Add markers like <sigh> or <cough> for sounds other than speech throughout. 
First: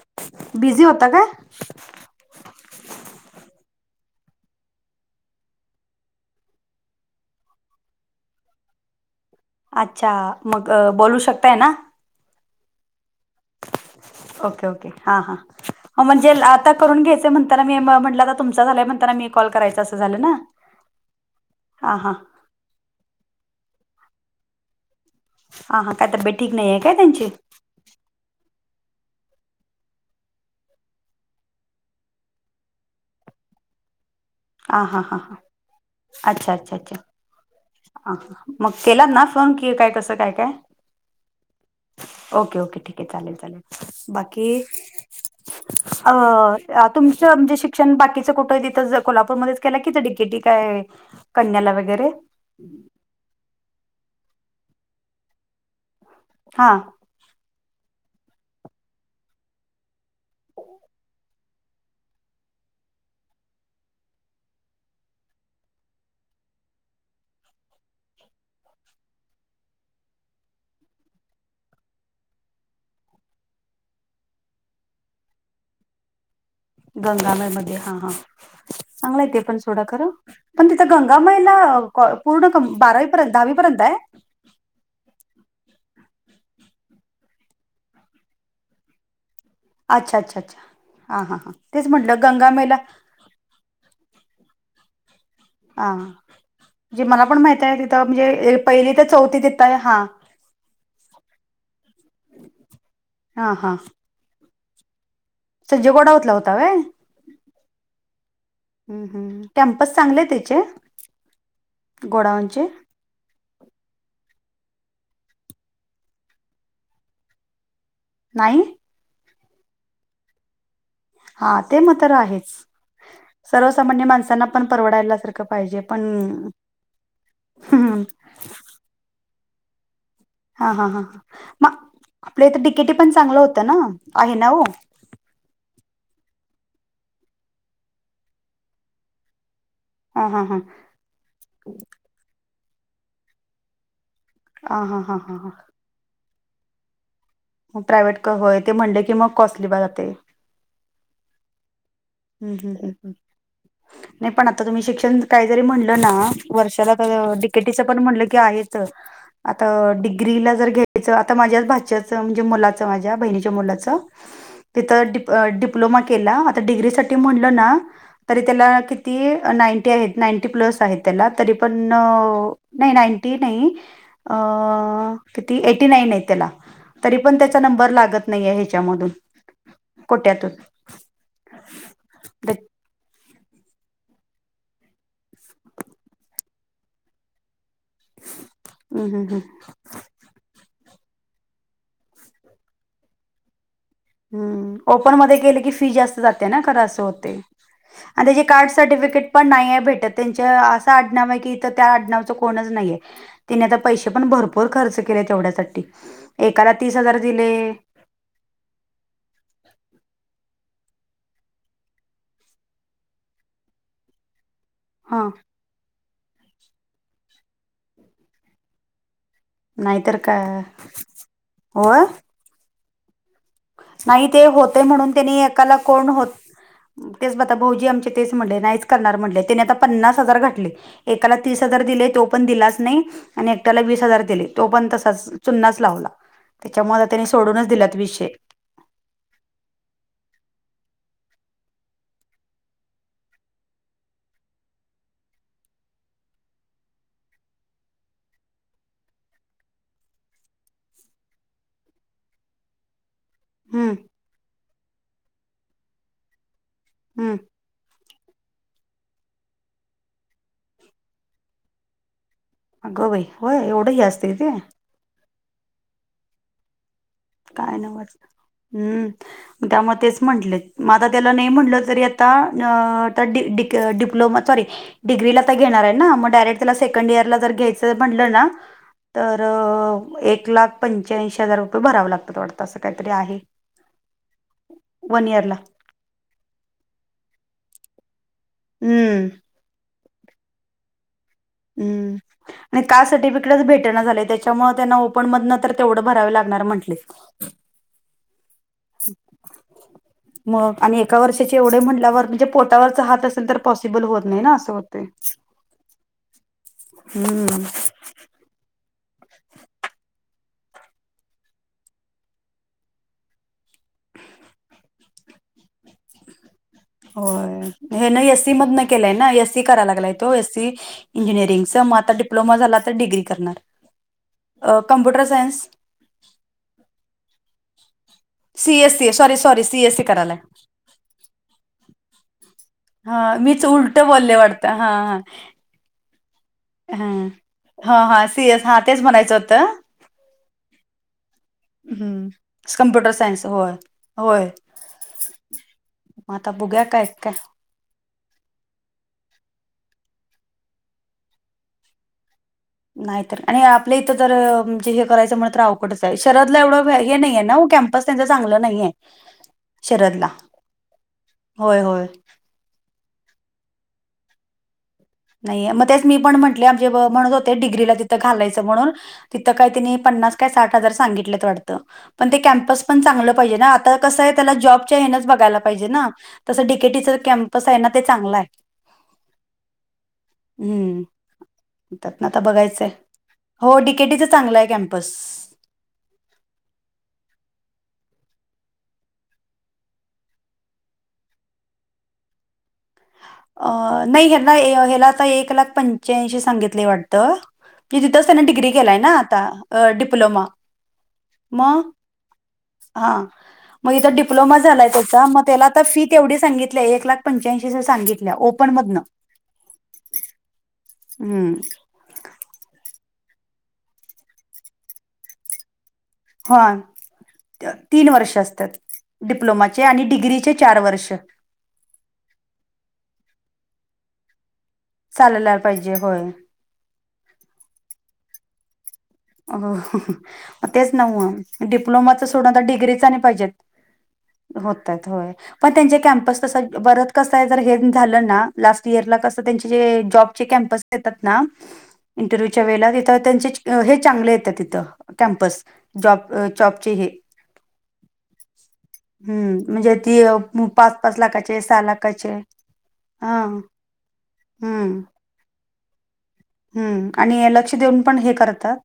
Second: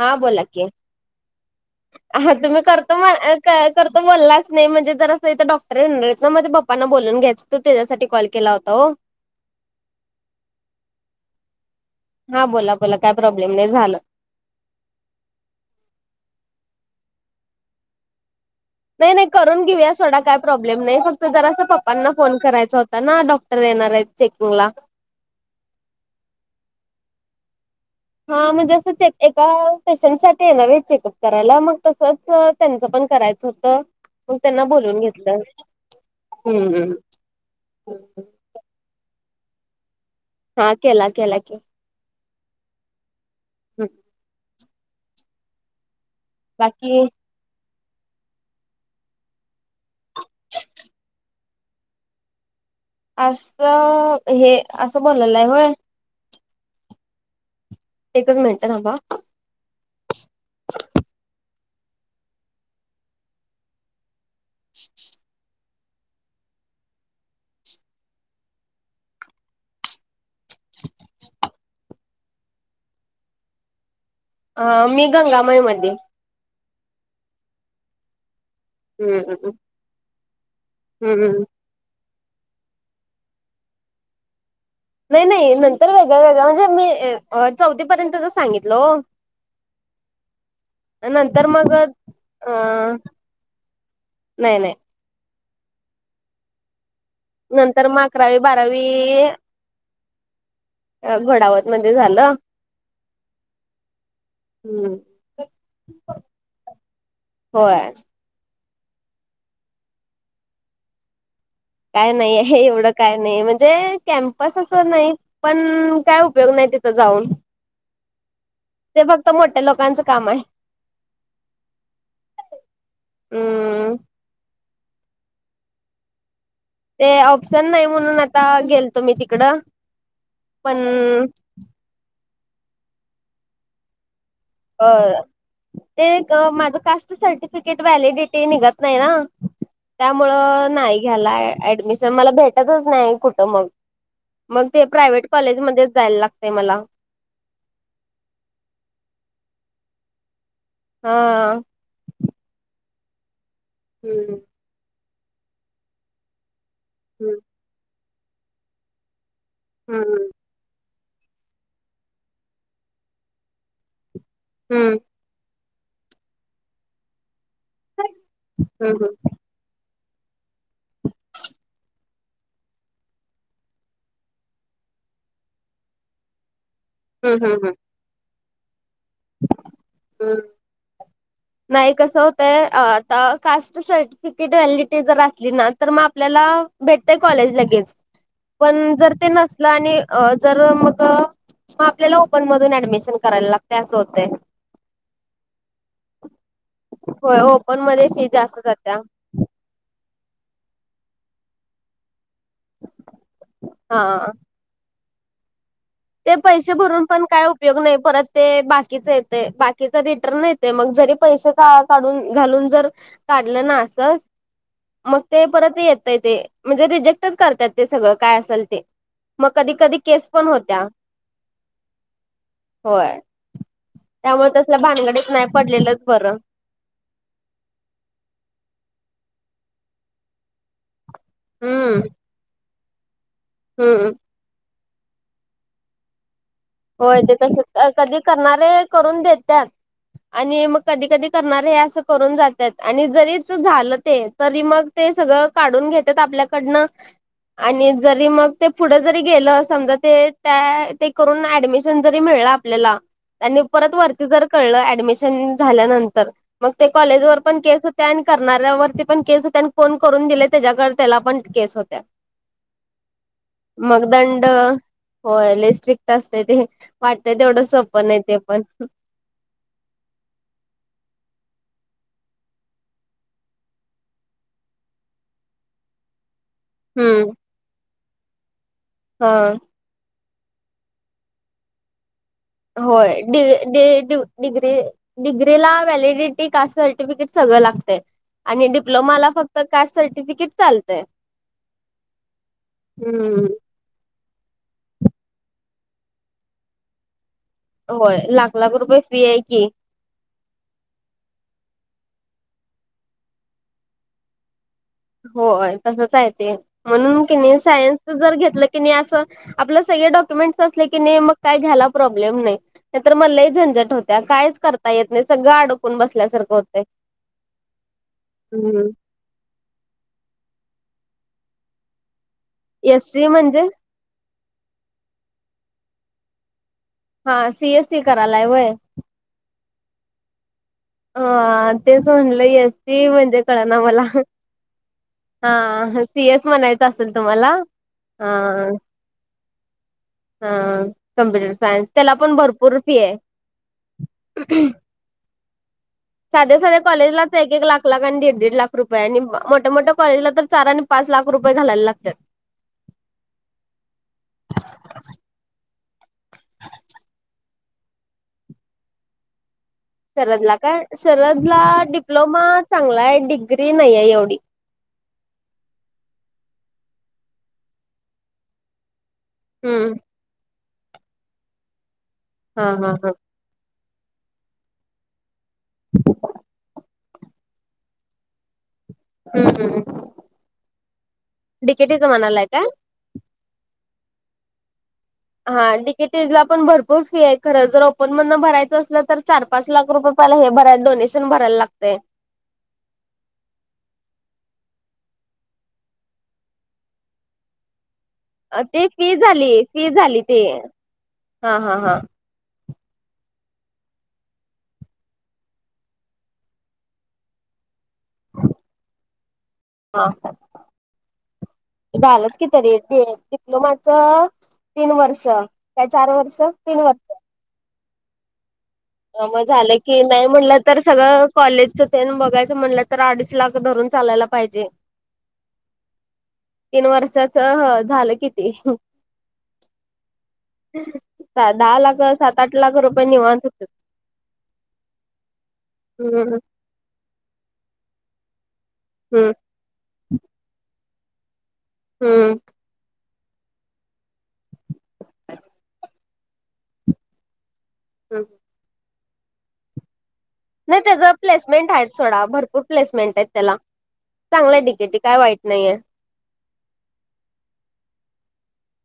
हा बोला की, बिझी होता काय हा तुम्ही करतो म्ह करतो बोललाच नाही म्हणजे जरास इथं डॉक्टर येणार ना माझे पप पप्पा ना बोलून घ्यायच होत त्याच्यासाठी कॉल केला होता ओ अच्छा मग बोलू शकताय ना हा बोला बोला काय प्रॉब्लेम नाय झाल ओके ओके हा हा हा म्हणजे आता करून घ्यायच म्हणताना मी म्हणलं आता तुमचा झालाय म नाय नाय करून घेऊ या सोडा काय प्रॉब्लेम नाय फक्त जरांस हां पप्पांना हां फोन करायचा होत ना डॉक्टर येणार येत चेकिंगला हां हां काय तब्येत ठीक नाहीये काय त्यांची हा म्हणजे असं एका पेशंट साठी येणार येत चेकअप करायला मग तसच त्यांचं पण करायचं होतं. म्हणून त्यांना हां बोलून हां हां हां घेतलं. अच्छा अच्छा हूं अच्छा हां हां मग केलात ना फोन की काय कस काय काय हा केला केला की ओके ओके ठीकये चालेल चालेल बाकी अ बाकी तुमच म्हणजे शिक्षण बाकीच कुठ तीत ज कोल्हापूरमध्येेच केला की ते डिकेटी काय कन्याला वगैरे असं हे असं बोलालय होय. हा एकच मिनटं थांबा हा <inaudible> <inaudible> अ मी गंगामाई मध्ये गंगामाई मध्ये हा हा चांगलय तेे हम्म पण सोडा खर पण तिथं गंगा माई हम्म ला कॉ पूर्ण क बारावी पर्यंत दहावी पर्यंतय. नाय नाय नंतर वेगळ वेगळ म्हणजे मी चौथी पर्यंतच सांगितल ओ अच्छा अच्छा अच्छा हा हा नंतर हां मग तेच म्हटलं अ गंगामेला नाही नाही हा जे मला पण माहित आहे नंतर मग तिथं अकरावी म्हणजे बारावी पहिली तर चौथी तिथंय हा. अ घोडावत मध्ये झालं हा हा हम्म. संजय घोडावतला होता वय. होय ह हम् कॅम्पस चांगले त्याचे. काय नाही आहे हे गोडावनचे एवढं काय नाही म्हणजे कॅम्पस असं नाही पण काय उपयोग नाही तिथं जाऊन. नाही. ते फक्त मोठ्या लोकांचं काम आहे. हा ते मग तर आहेच हम्म सर्वसामान्य माणसांना आपण परवडायला सारखं पाहिजे पण. ते ऑप्शन नाही म्हणून आता गेल तो मी तिकडं. हा पण हा हां मग आपल्या इत डिकेटी पण चांगलं होतं ना आहे ना हो. <unintelligible> ते माझं कास्ट सर्टिफिकेट व्हॅलिडिटी निघत नाही ना. हा त्यामुळ हा हा नाही घ्याला ऍडमिशन मला भेटतच नाही कुठं मग. मग हा ते हा हा प्रायवट हा कॉलेजमध्येच जायला लागतय मला. ग प्रायव्हेट होय ते म्हणले की मग कॉस्टली बा जाते. हा. हम् नाही हम्म पण आता तुम्ही शिक्षण काहीतरी म्हणलं ना वर्षाला हम्म डीकेटीच पण म्हणलं क आहे आता हम्म डिग्रीला जर घे तच आता माझ्याच भाच म्हणजे मुलाचं माझ्या बहिणीच्या मुलाचं तिथं डीप डिप्लोमा केला आता डिग्रीसाठीठी म्हणलं ना तरी त्याला हम्म किती. नाईंटी आहेत नाईंटी प्लस आहे त्याला तरी पण नाही नाईंटी नाही. अ किती एटी नाईन आहे त्याला. तरी पण हम्म त्याचा हम्म नंबर लागत नाही आहे ह्याच्यामधून हम्म कोट्यातून. नाही कसं होतय आता. कास्ट सर्टिफिकेट व्हॅलिडिटी जर असली ना तर मग आपल्याला भेटतेय कॉलेज लगेच. पण हम्म जर हम्म ते हम्म नसल आणि. अ जर मग मग आपल्याला ओपन मधून ऍडमिशन करायला लागतय असं होतं. ओपन मध्ये केल की फी जास्त जात्या ना खर अस होतय होय ओपन मध्ये फी आता जे जास्त कार जात्या सर्टिफिकेट पण नाही आहे भेटत त्यांच्या असं आडनाव आहे की इथ त्या आडनावच कोणच नाहीे. तिने आता पैसे पण हा भरपूर खर्च केले तेवढ्यासाठी. ते एकाला पैसे तीस भरून हजार पण काय दिले उपयोग नाही परत ते बाकीच येते बाकीचा रिटर्न येत ते मग जरी पैसे का काढून घालून जर काढलं नस मग हा ते. परत येतय ते म्हणजे रजेक्टच करतात ते सगळं काय असेल ते. मग कधी कधी नाहीतर केस पण काय होत्या. होय. होय. नाही ते त्यामुळे तसल्या होते म्हणून भानगडीत त्यांनी नाही एकाला पडलेलंच कोण हो बरं तेच बता भाऊजी आमचे तेच म्हणले नाहीच करणार म्हणले त्यानी आता पन्नास हजार घातटले. एकाला तीस हजार हम्म दिले तो पण दिलाच नाही आणि एकट्याला वीस हम्म हजार दिले. तो पण तसाच चुन्नाच लावला. त्याच्यामुळे आता होय त्यांनी ते कस सोडूनच दिलात कधी विषय करणारे करून देतात. आणि मग कधी कधी करणार हे असं करून जातात आणि जरीच झालं ते. तरी मग ते सगळं काढून घेतात आपल्याकडनं. आणि जरी मग ते पुढे जरी गेलं समजा ते त्या ते करून ऍडमिशन जरी मिळ आपल्याला त्यां परत हम्म वरती जर कळलं ऍडमिशन झाल्यानंतर. मग ते कॉलेज वर हम्म पण केस हो त्यानी करणाऱ्यावरती पण केस होतनी फोन करून दिले त्याच्याकडे त्याला पण केस होत्या. अगं बाई होय एवढं ह असत ते हो लले स्ट्रिक्ट असत ते वाटतंय तेवढं काय सोपं नवच नाही ते पण हम्म त्यामुळे तेच म्हंटले मग आता त्याला नाही म्हटलं तरी आता डिप्लोमा सॉरी डग्रीलाेणार ना मग डायरे त्याला सेकंड हम्म इयरला जर घ्यायचं म्हणलं ना हा तर एक लाख पंच्याऐंशी हजारुपये भराव लागत वाटं होय डी डी डीव डिग्री वन इयरला डिग्रीला व्हॅलिडट कास सर्टिफिकेट सगळ लागते आणि हम्म डिप्लोमाला फक्त कास् सर्टिफिकेट चाल हम्म आणि कासाठी हम्म विकडच भेटण झालंय त्या त्याना ओपध भरा लागणार म्हं होय लाख लाख रुपये फी आहे की मग आणि एका वर्षाचे एवढे म्हटल्यावर म्हणजे पोटावरचा हात असेल तर पॉसिबल होत नाही ना असं होत हो तसच आहे ते म्हणून क नाही हम्म. सायन्स जर घेतलं की नाही असं आपलं सगळे डॉक्युमेंट असले की नाही मग काय घ्यायला प्रॉब्लेम नाही नाही तर मल्लाही झंझट होत्या कायच करता येत नाही सगळं अडोकून बसल्यासारखं होत हो हेन एसी मधन केलंय एसी करा लागला तो एसी इंजिनिरींग च म आता डिप्लोमा झाला तर एस डिग्री सी म्हणजे करणार कॉम्प्युटर सायन्स हा,, सीएस सी करायलाय वय. CSC sorry sorry C AC करायला अ तेच म्हणलंय ती हा म्हणजे कळ मीच ना उलट मला बोलले वाटतं हा हा सी एस म्हणायच हा असेल हा. तुम्हाला हा अ हा सीएस हा तेच म्हणायचं होतं. हा कमप्युटर सायन्स त्याला हम्म. पण भरपूर फी कम्प्युटर आहे सायन्स होय होय मग आता साध्या साध्या बघूया काय काय कॉलेजलाच एक एक लाख एक लाख आणि दीड दीड लाख रुपये आणि मोठ्या मोठ्या कॉलेजला तर चार आणि पाच लाख रुपये घालायला लागतात नाहीत आणि आपल्या इथं तर म्हणजे हे करायचं म्हण तर अवघढच आहे शरदला एवढं हे नाहीे ना कॅम्प त्यांचं चांगलं नाहीये शरदला. सरदला काय सरदला होय, होय. डिप्लोमा चांगला आहे डिग्री नाहीये एवढी नाही मग तेच मी पण म्हटले आमचे म्हणत होते डि्रीला तिथं घालायचं म्हणून तिथं काही हम्म त्यांनी पन्नास काय साठ हजार सांगित वाटत पण ते हा कॅमपस हा पण हा चांगलं पहिलं आता कस आहे त्याला जॉबच्या हेणंच बघायला पाहिजे ना तसं आहे ना ते चांगलं आहे हम्म हम् हम्म,, त्यात ना आता काय? बघायचंय,, हो, डीकेटीचं चांगलं आहे कॅम्पस. हा डिकेटला पण भरपूर फी आहे खरं जर ओपन मधन भरायचं असलं तर चार पा पाच लाख रुपये पहिला हे भराय डोनेशन भरायला लागते. नाही ह्यांना ह्याला आता एक लाख पंच्यांशी सांगितले वाटतं तिथं त्यांन डिग्री ते केलाय ना फी झाली फी आता झाली ते डिप्लोमा हा हा मग हा हा, मग इथं डिप्लोमा झालाय त्याचा मग त्याला आता फी तेवढी सांगितलीय एक लाख पंच्याऐंशी ह सांगित ओपन मधन् हा. झालंच की तरी डिप्लोमाच तीन वर्ष काय चार वर्ष हा,, तीन वर्ष तीन वर्ष असतात. म झालं डिप्लोमाचे की आणि नाही डिग्रीचे म्हणलं चार तर वर्ष सगळं कॉलेजचच बघायचं म्हटलं तर अडीच लाख धरून चालायला पाहिजे चालयला पाहिजे होय तीन वर्षांच झालं किती तेच न व मग दहा लाख डिप्लोमाच सात सोड आठ आता लाख डिग्रीच रुपये नाही निवांत पाहिजेत. होत होत होय पण त्यांचे हम्म कॅमपस तस परत कसय जर का हे झालं ना लास्ट इयरला हम्म कसं त्यांचे जे जॉबचे कॅम्पस येतात ना हम्म इंटरव्ह्यूच्या वेळेला तिथं त्यांचे हे चांगले येते तिथ कॅम्पस जॉब जॉबचे हे हम्म हम्म म्हणजे ती नाही पाच त्याच पाच लाखाचे प्लेसमेंट सहा आहेत थोडा लाखाचे भरपूर प्लेसमेंट आहे हा त्याला चांगल्या तिकेटी हम्म काय वाईट नाही आहे हम्म आणि लक्ष देऊन पण हे करतात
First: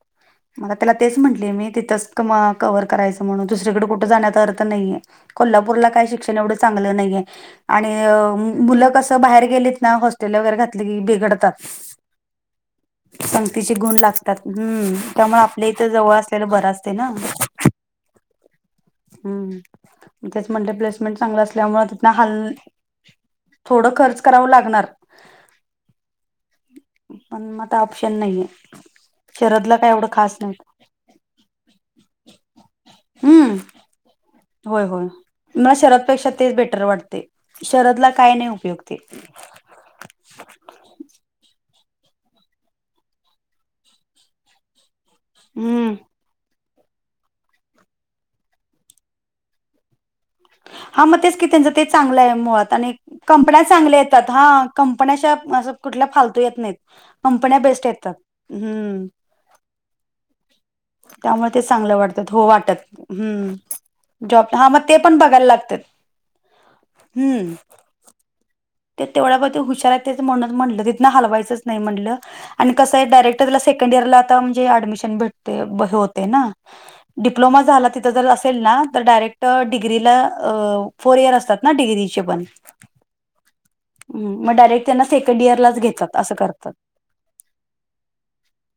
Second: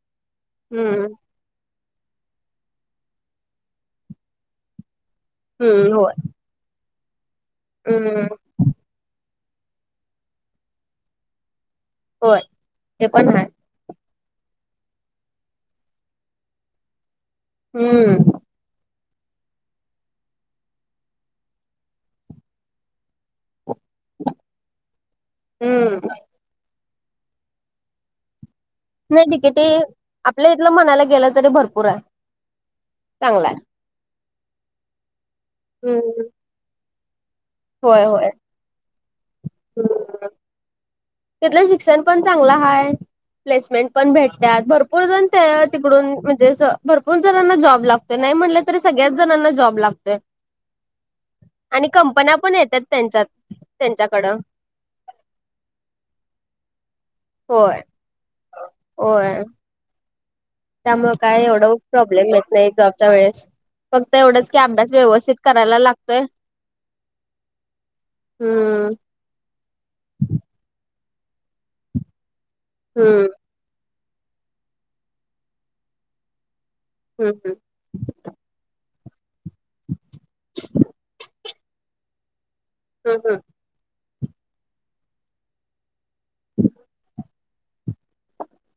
मग त्याला हम्म तेच म्हट तिथ करायच म्हणून दुसरीकडे कुठ जाण्यात अर्थ नाही कोल्हापूरला हम्म काय होय एवढं चांगलं नाही आणि हम्म मुलं कसं बाहेर गेलेत ना हॉस्टेलवर वगैरे घातली की बिघडतात. होय ते पण हाय. तिचे गुण लागतात हम्म त्यामुळे आपल्या इथं जवळ असल्याला बर असते ना हम्म हम् तेच म्हणल प्लेसमेंट चांगला असल्यामुळे तिथन हाल थोडं खर्च करावं लागणार हम्म पण म आता ऑप्शन नाहीये. नाही ते किती शरदला काय एवढं खास आपल्या नाही इथलं म्हणायला गेलं तरी भरपूर आहे चांगला हम्म आहे. होय होय मला हम्म शहरापेक्षा तेच बेटर वाटते शहराला काय नाही उपयोगते. हो तिथलं शिक्षण पण चांगलं आहे प्लेसमेंट पण भेटत्यात भरपूर <unintelligible> त्या हम्म तिकडून म्हणजे असं भरपूर जणांना जॉब लागतोय नाही म्हटलं तरी सगळ्याच जणांना जॉब लागतोय. हा मग तेच की त्यांच ते आणि चांगलं आहे कंपन्या पण मुळात येतात आणि त्यांच्यात कंपन्या चांगल्या येतात त्यांच्याकडं हा. कंपन्या अशा अस कुठल्या फालतु येत नाहीत. कंपन्या होय बेस्ट येतात. हम्म होय त्यामुळे काय ते एवढं चांगलं वाटतात प्रॉब्लेम हो येत नाही, वाटत एकजझामच्या वेळेस, हम्म फक्त एवढंच जॉब की हा मग अभ्यास ते पण व्यवस्थित बघायला लागतात करायला लागतय. हम्म ते तेवढ्या हुशार म्ह म्हटलं तिथन हलवायचंच नाही म्हटलं आणि कसं डयरे हम्म डायरेक्ट त्याला सेकंड इयरला म्हणजे ऍडमिशन भेटते हे होतंय ना हम्म हम्म डिप्लोमा झाला. जर असेल ना, तर डायरेक्ट डिग्रीला, फोर इयर असतात ना डिग्रीचे पण, हम हम मग डायरेक्ट त्यांना सेकंड इयरलाच घेतात असं करतात.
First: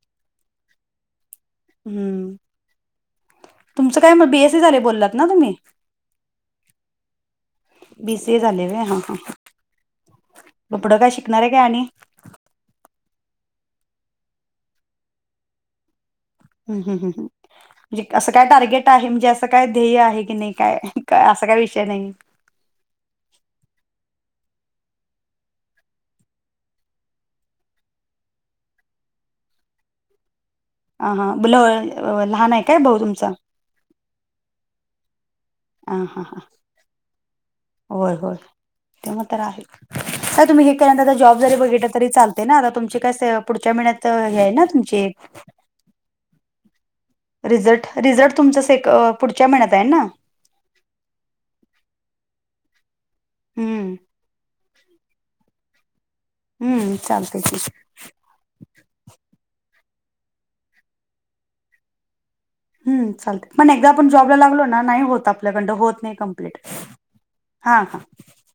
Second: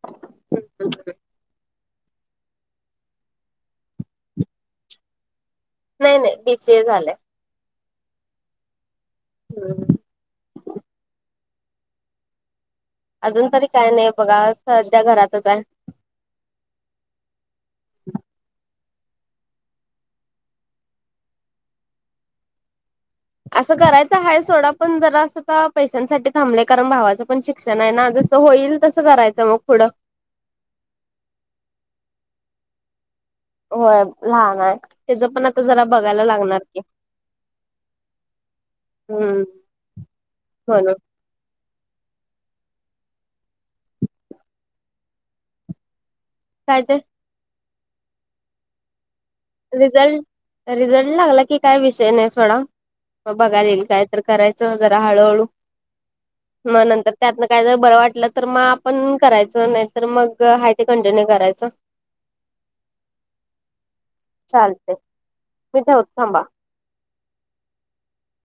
हम्म हम्म तुमचं काय म बी एस सी झाले बोललात ना तुम्ही? नाही नाही बी सीए झालंय. बी सी ए झाले मी हा हा पुढं काय शिकणार आहे काय आणि? अजून तरी काय नाही बघा सध्या घरातच आहे. हम हम हम्म म्हणजे असं काय टार्गेट आहे म्हणजे असं काय ध्येय आहे की नाही काय असा काय विषय नाही. असं करायचं आहे सोडा पण जरा असं का पैशांसाठी थांबलंय कारण भावाचं पण शिक्षण आहे ना अजुन. होईल तसं करायचं मग पुढं ह हा, बला, लहान आहे काय भाऊ तुमचा? व्हय लहान आहे त्याच पण आता जरा हा हा बघायला हा लागणार की. होय होय ते मग तर हम्म आहे काय तुम्ही हे म्हणून केल्यानंतर जॉब जरी बघितता तरी चाल ना आता तुमची काय पुढच्या महिन्यात हे आहे ना तुमची काय ते? रिझल्ट रिझल्ट तुमच से पुढच्या महिन्यात आहे ना? रिझल्ट, रिझल्ट लागला की काय विषय नाही सोडा, मग बघायल ईल हम्म कायऽ करायच जरा हळूहळू मग हम्म नंतर चालतंय त्यातन की. काय बरं वाटलं तर मग आपण करायचं नाहीत तर मग आहे ते कंटिन्यू करायचं. हम् चालते पण एकदा आपण जॉबला लागलो ना चालतंय नाही होत आपल्याकडडं मी होत ठेवते नाही थांबा कम्प्लीट हा हा